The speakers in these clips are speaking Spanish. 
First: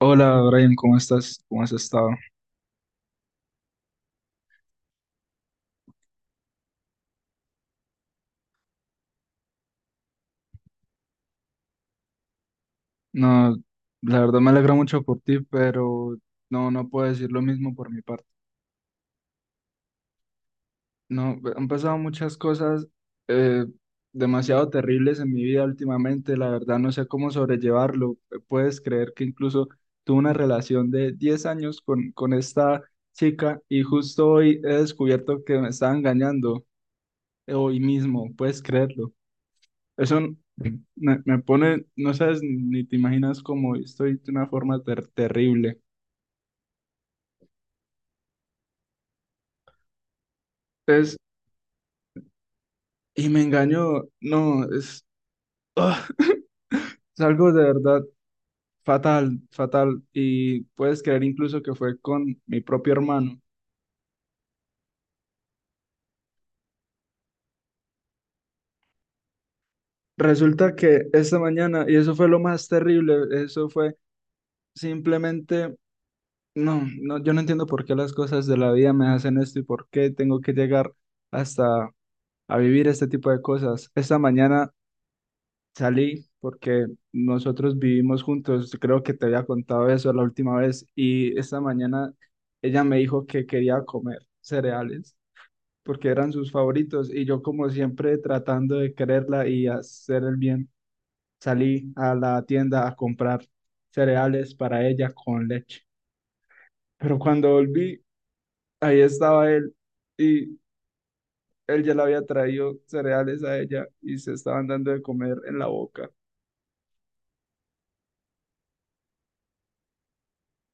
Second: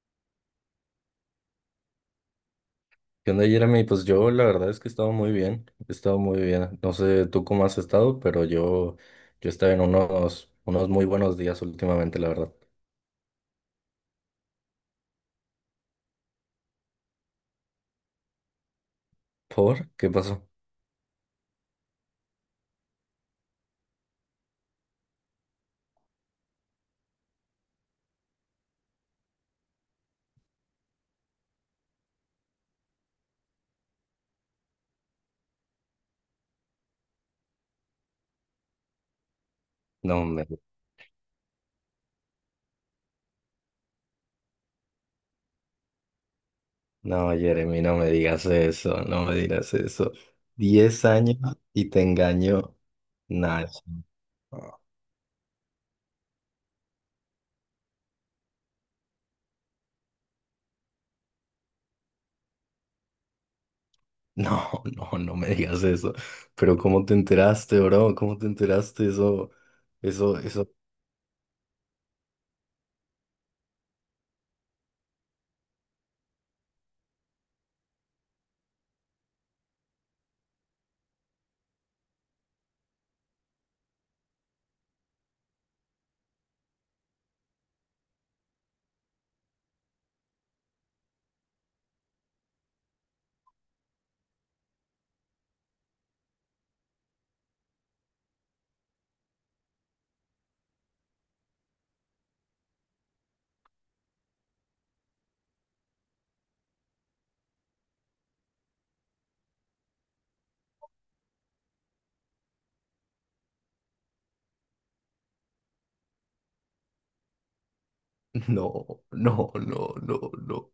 Hola Brian, ¿cómo estás? ¿Cómo has estado? ¿Qué onda, Jeremy? Pues yo la verdad es que he estado muy bien, he estado muy bien. No sé tú cómo has estado, pero yo he estado en unos muy buenos días últimamente, la verdad. No, la verdad me alegra mucho por ti, pero no, no puedo decir lo mismo por mi parte. ¿Por? ¿Qué pasó? No, han pasado muchas cosas eh, demasiado terribles en mi vida últimamente, la verdad no sé cómo sobrellevarlo. Puedes creer que incluso tuve una relación de 10 años con esta chica y justo hoy he descubierto que me estaba engañando, hoy mismo, puedes creerlo. Eso No me, me, me pone, no sabes ni te imaginas cómo estoy de una forma terrible. no, Jeremy, no me digas eso, no me digas eso. Diez Entonces, años y te engaño. y me Nah, engañó, no, es, ¡ah! es algo de verdad fatal, fatal. Y puedes creer incluso que fue con mi propio hermano. no, no, no me digas eso. Pero ¿cómo te enteraste, bro? ¿Cómo te enteraste eso? Eso, eso. Resulta que esta mañana, y eso fue lo más terrible, eso fue simplemente, no, yo no entiendo por qué las cosas de la vida me hacen esto y por qué tengo que llegar hasta a vivir este tipo de cosas. Esta mañana salí porque nosotros vivimos juntos, creo que te había contado eso la última vez, y esta mañana ella me dijo que quería comer cereales porque eran sus favoritos y yo, como siempre tratando de quererla y hacer el bien, salí a la tienda a comprar cereales para ella con leche. Pero cuando volví, ahí estaba él y él ya le había traído cereales a ella y se estaban dando de comer en la boca. No, no, no, no, no.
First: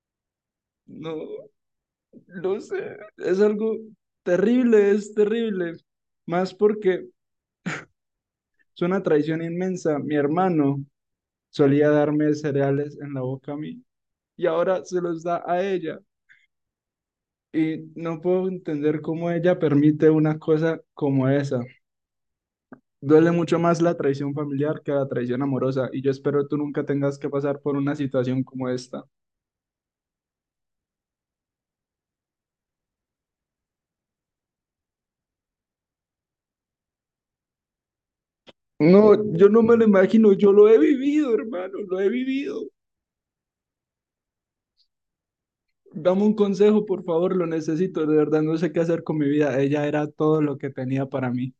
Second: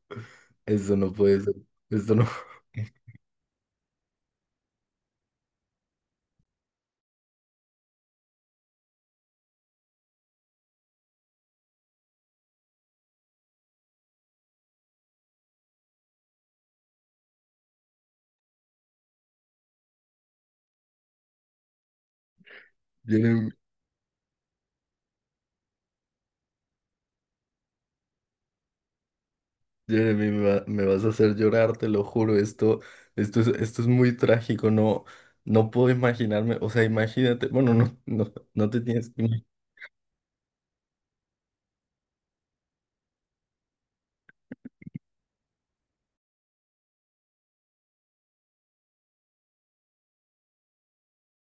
Eso no puede No. ser. Esto no. No sé, es algo terrible, es terrible. Más porque es una traición inmensa. Mi hermano solía darme cereales en la boca a mí y ahora se los da a ella. Y no puedo entender cómo ella permite una cosa como esa. Duele Jeremy, mucho más la traición familiar que la traición amorosa y yo espero tú nunca tengas que pasar por una situación como esta. Jeremy, me vas a hacer llorar, te lo juro. Esto es muy trágico. No, no puedo imaginarme. O sea, imagínate. Bueno, no, no, no te tienes No, que imaginar. yo no me lo imagino, yo lo he vivido, hermano, lo he vivido. Dame un consejo, por favor, lo necesito. De verdad, no sé qué hacer con mi vida. Ella era todo lo que tenía para mí.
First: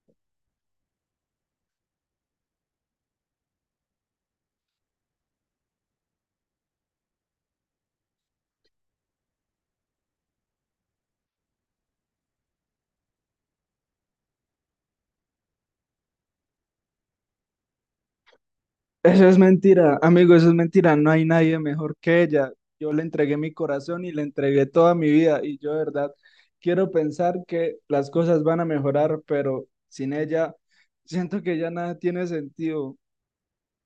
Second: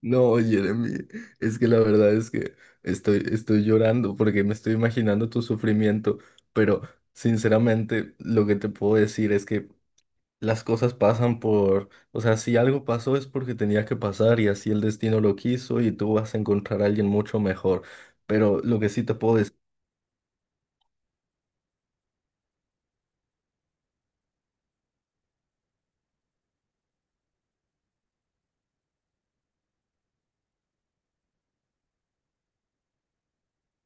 No, Jeremy, es que la verdad es que estoy llorando porque me estoy imaginando tu sufrimiento, pero sinceramente lo que te puedo decir es que las cosas pasan por, o sea, si algo pasó es porque tenía que pasar y así el destino lo quiso y tú vas a encontrar a alguien mucho mejor. Pero lo que sí te Eso puedo es decir, mentira, amigo, eso es mentira. No hay nadie mejor que ella. Yo le entregué mi corazón y le entregué toda mi vida. Y yo, de verdad, quiero pensar que las cosas van a mejorar, pero sin ella, siento que ya nada tiene sentido.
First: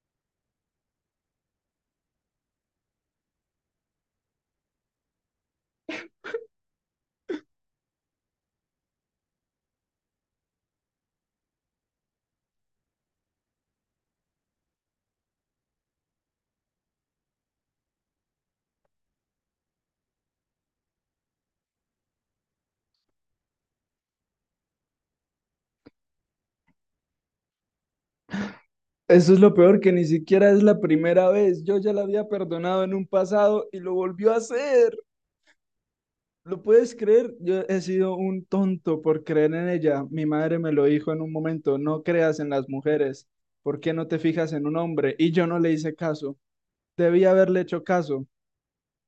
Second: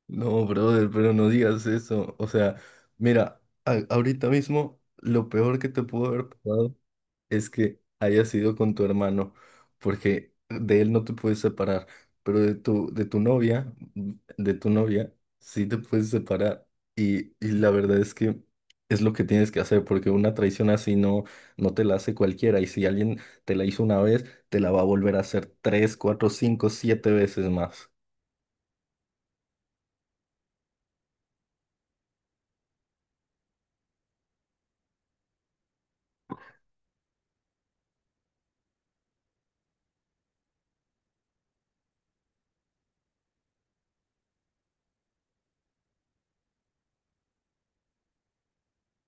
no, brother, pero no digas eso. O sea, mira, ahorita mismo lo peor que te pudo haber pasado es que haya sido con tu hermano, porque de él no te puedes separar, pero de tu novia, sí te puedes separar. Y la verdad es que es lo que tienes que hacer, porque una traición así no te la hace cualquiera. Y si alguien te la hizo una vez, te la va a volver a hacer tres, cuatro, cinco, siete veces más. Eso es lo peor, que ni siquiera es la primera vez. Yo ya la había perdonado en un pasado y lo volvió a hacer. ¿Lo puedes creer? Yo he sido un tonto por creer en ella. Mi madre me lo dijo en un momento, no creas en las mujeres. ¿Por qué no te fijas en un hombre? Y yo no le hice caso. Debí haberle hecho caso.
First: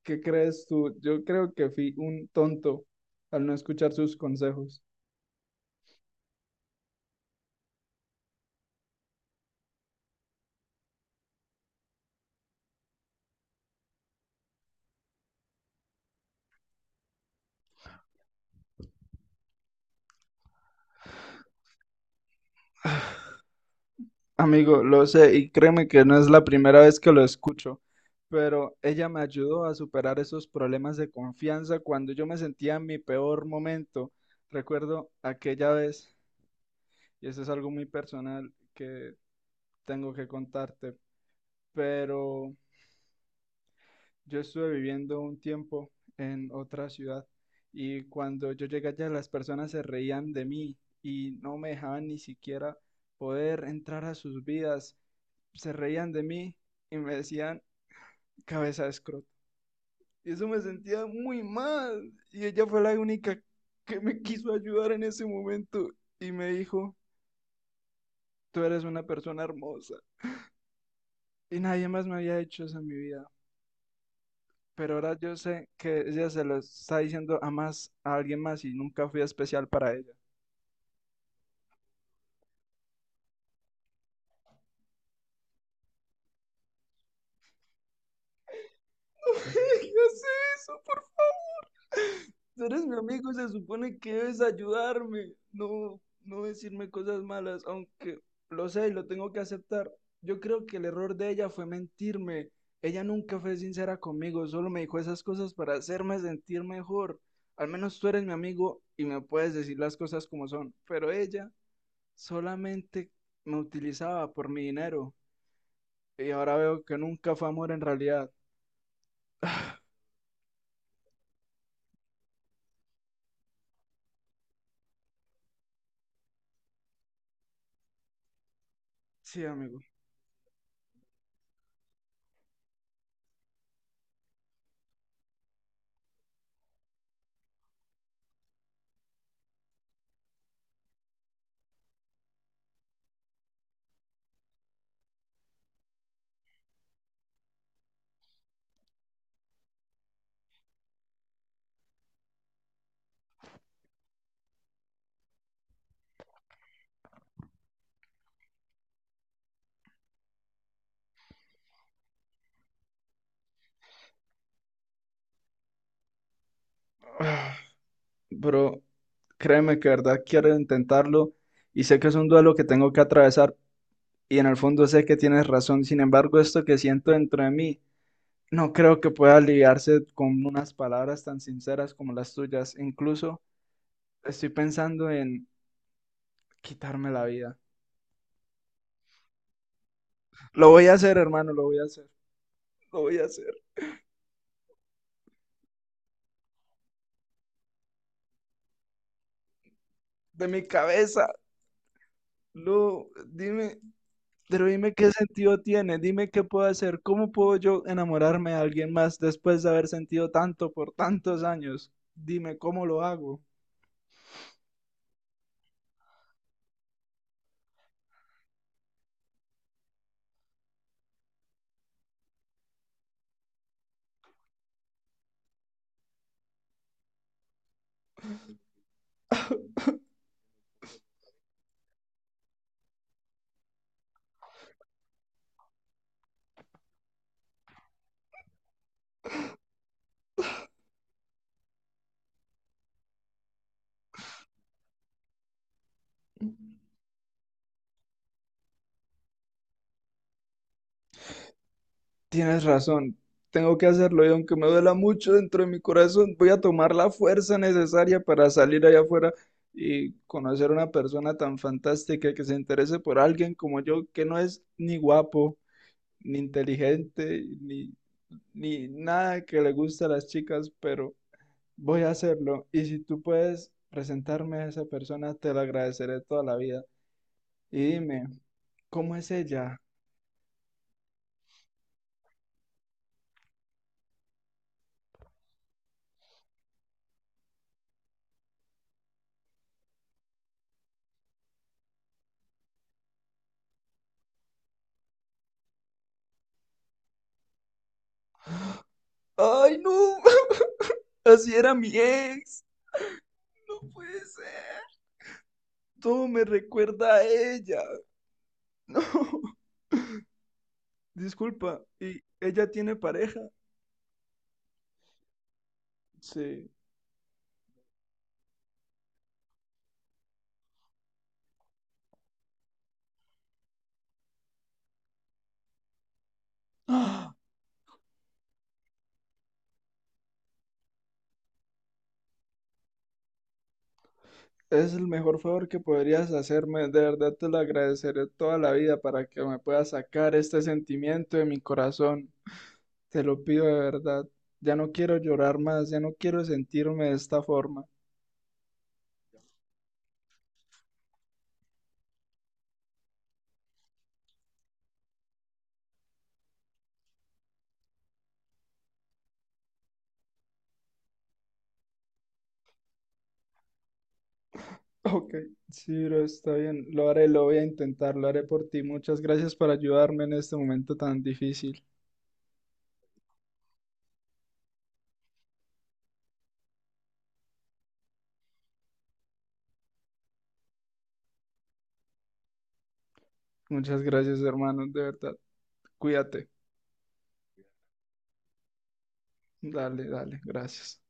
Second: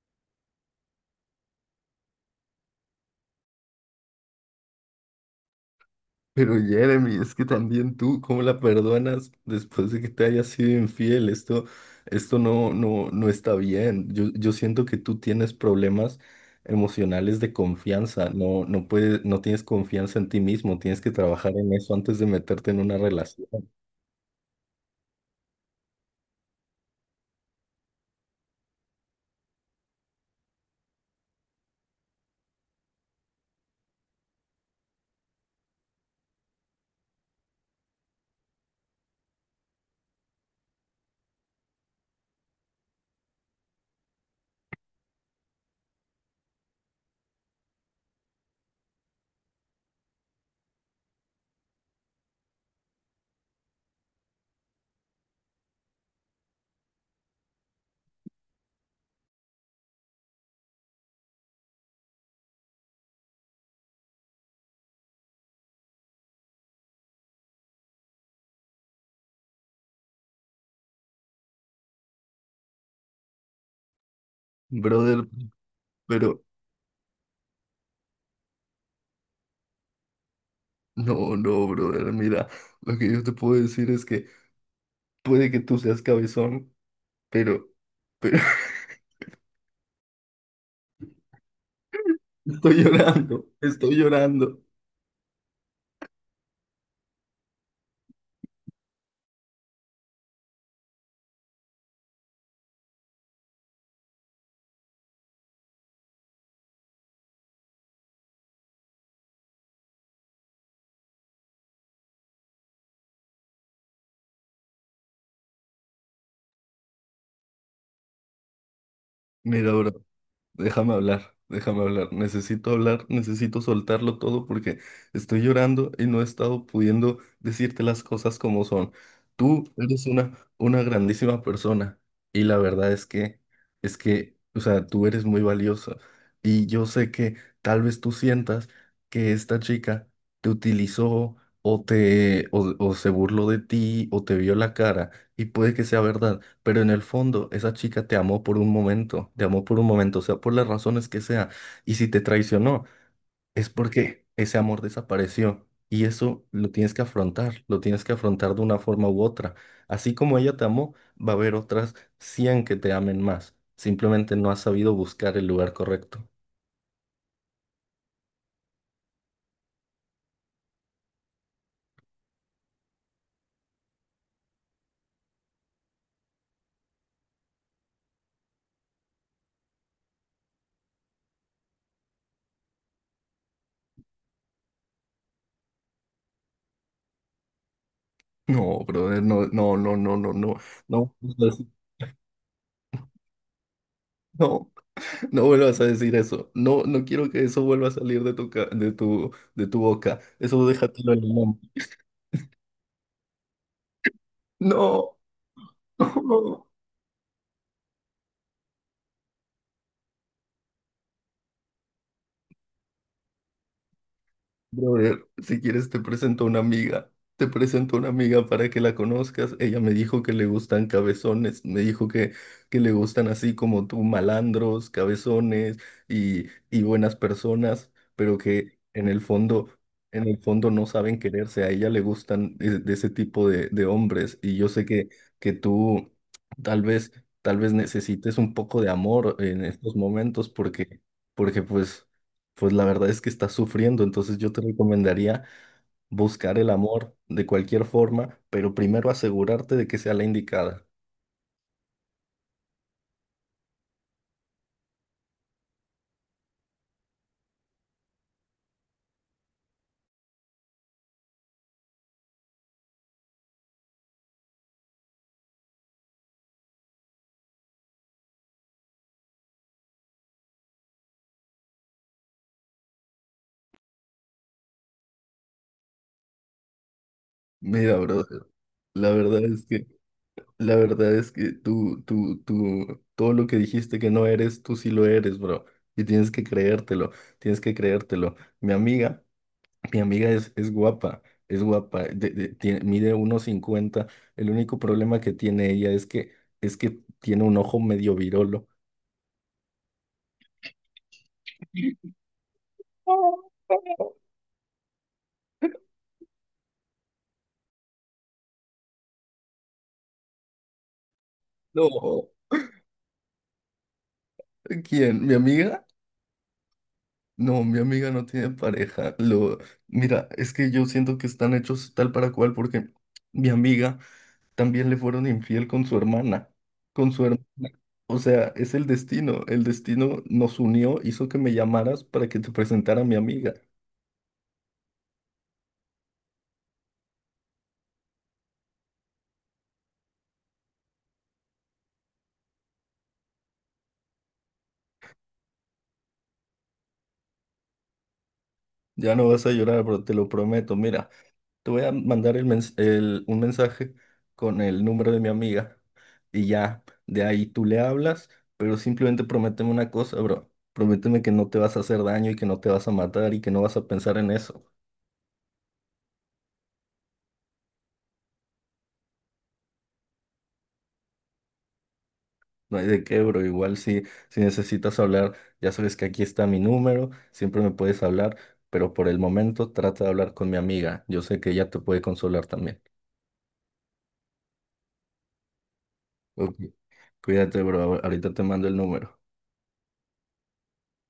¿Qué crees tú? Yo creo que fui un tonto al no escuchar sus consejos. Pero Jeremy, es que también tú, ¿cómo la perdonas después de que te haya sido infiel? Esto, esto no está bien. Yo siento que tú tienes problemas emocionales de confianza. No, no puedes, no tienes confianza en ti mismo. Tienes que trabajar en eso antes de meterte en una relación. Amigo, lo sé, y créeme que no es la primera vez que lo escucho, pero ella me ayudó a superar esos problemas de confianza cuando yo me sentía en mi peor momento. Recuerdo aquella vez, y eso es algo muy personal que tengo que contarte, pero yo estuve viviendo un tiempo en otra ciudad y cuando yo llegué allá las personas se reían de mí y no me dejaban ni siquiera poder entrar a sus vidas, se reían de mí y me decían cabeza de escroto. Y eso me sentía muy mal, y ella fue la única que me quiso ayudar en ese momento y me dijo, tú eres una persona hermosa. Y nadie más me había hecho eso en mi vida. Pero ahora Brother, yo sé que ella pero se lo está diciendo a más, a alguien más, y nunca fui especial para ella. no, no, brother. Mira, lo que yo te puedo decir es que puede que tú seas cabezón, pero, pero No me digas eso, por favor. Tú estoy eres mi amigo, llorando, se estoy supone que debes llorando. ayudarme, no decirme cosas malas, aunque lo sé y lo tengo que aceptar. Yo creo que el error de ella fue mentirme. Ella nunca fue sincera conmigo, solo me dijo esas cosas para hacerme sentir mejor. Al menos tú eres mi amigo y me puedes decir las cosas como son, pero ella... Solamente me utilizaba por mi dinero, y ahora veo que nunca fue amor en realidad. Mira, bro. Déjame hablar, déjame hablar. Necesito hablar, necesito soltarlo todo porque estoy llorando y no he estado pudiendo decirte las cosas como son. Sí, Tú amigo. eres una grandísima persona y la verdad es que, o sea, tú eres muy valiosa y yo sé que tal vez tú sientas que esta chica te utilizó o se burló de ti o te vio la cara y puede que sea verdad. Pero en el fondo, esa chica te amó por un momento, te amó por un momento, o sea, por las razones que sea. Y si te traicionó, es porque ese amor desapareció. Y eso lo tienes que afrontar, lo tienes que afrontar de una forma u otra. Así como ella te amó, va a haber otras 100 que te amen más. Simplemente no has sabido buscar el lugar correcto. Pero créeme que de verdad quiero intentarlo y sé que es un duelo que tengo que atravesar, y en el fondo sé que tienes razón. Sin embargo, esto que siento dentro de mí no creo que pueda aliviarse con unas palabras tan sinceras como las tuyas. Incluso estoy pensando en quitarme la vida. No, brother, no, no, no, no, no, no, Lo voy a no, hacer, hermano, lo voy a hacer. Lo voy a hacer. no, no vuelvas a decir eso. No, no quiero que eso vuelva a salir de tu, ca- de tu boca. De mi Eso déjatelo en cabeza. el Lu, dime. Pero dime qué No, sentido tiene, dime qué puedo no. hacer, cómo puedo yo enamorarme de alguien más después de haber sentido tanto por tantos años. Dime cómo lo hago. Brother, si quieres te presento a una amiga. Te presento a una amiga para que la conozcas. Ella me dijo que le gustan cabezones, me dijo que le gustan así como tú, malandros, cabezones y buenas personas, pero que en el fondo no saben quererse. A ella le gustan de ese tipo de hombres. Y yo sé que tú tal vez, tal vez necesites un poco de amor en estos momentos porque, pues. Pues la verdad es que estás sufriendo, entonces yo te recomendaría buscar el amor de cualquier forma, pero primero asegurarte de que sea la indicada. Tienes razón, tengo que hacerlo, y aunque me duela mucho dentro de mi corazón, voy a tomar la fuerza necesaria para salir allá afuera y conocer a una persona tan fantástica que se interese por alguien como yo, que no es ni guapo, ni inteligente, ni nada que le gusta a las chicas, pero voy a hacerlo, y si tú puedes presentarme a esa persona, te lo agradeceré toda la vida. Y Mira, dime, brother, la ¿cómo es verdad es ella? que, la verdad es que tú, todo lo que dijiste que no eres, tú sí lo eres, bro. Y tienes que creértelo, tienes que creértelo. Mi amiga es, es guapa, mide 1,50. El único problema que tiene ella es que tiene un ojo medio virolo. ¡Ay, no! Así era mi ex. No puede ser. Todo me recuerda a ella. No. Disculpa, ¿y No. ella tiene pareja? ¿Quién? ¿Mi amiga? Sí. No, mi amiga no tiene pareja. Mira, es que yo siento que están hechos tal para cual porque mi amiga también le fueron infiel con su hermana, con su ¡Ah! hermana. O sea, es el destino. El destino nos unió, hizo que me llamaras para que te presentara a mi amiga. Es el mejor favor que podrías hacerme. De verdad te lo agradeceré toda la vida para que me puedas sacar este sentimiento de mi corazón. Te lo pido de verdad. Ya no quiero llorar más, ya no quiero sentirme de esta forma. Ya no vas a llorar, pero te lo prometo. Mira. Te voy a mandar un mensaje con el número de mi amiga y ya, de ahí tú le hablas, pero simplemente prométeme una cosa, bro. Prométeme que no te vas a hacer daño y que no te vas a matar y que no vas a pensar en eso. Ok, sí, bro, está bien. Lo haré, lo voy a intentar, lo haré por ti. Muchas gracias por ayudarme en este momento tan difícil. No hay de qué, bro. Igual si necesitas hablar, ya sabes que aquí está mi número, siempre me puedes hablar, pero por el momento trata de hablar con mi amiga. Yo sé que ella te puede consolar también. Muchas gracias, hermano, de verdad. Cuídate. Ok, cuídate, bro. Ahorita te mando el número. Dale, dale, gracias.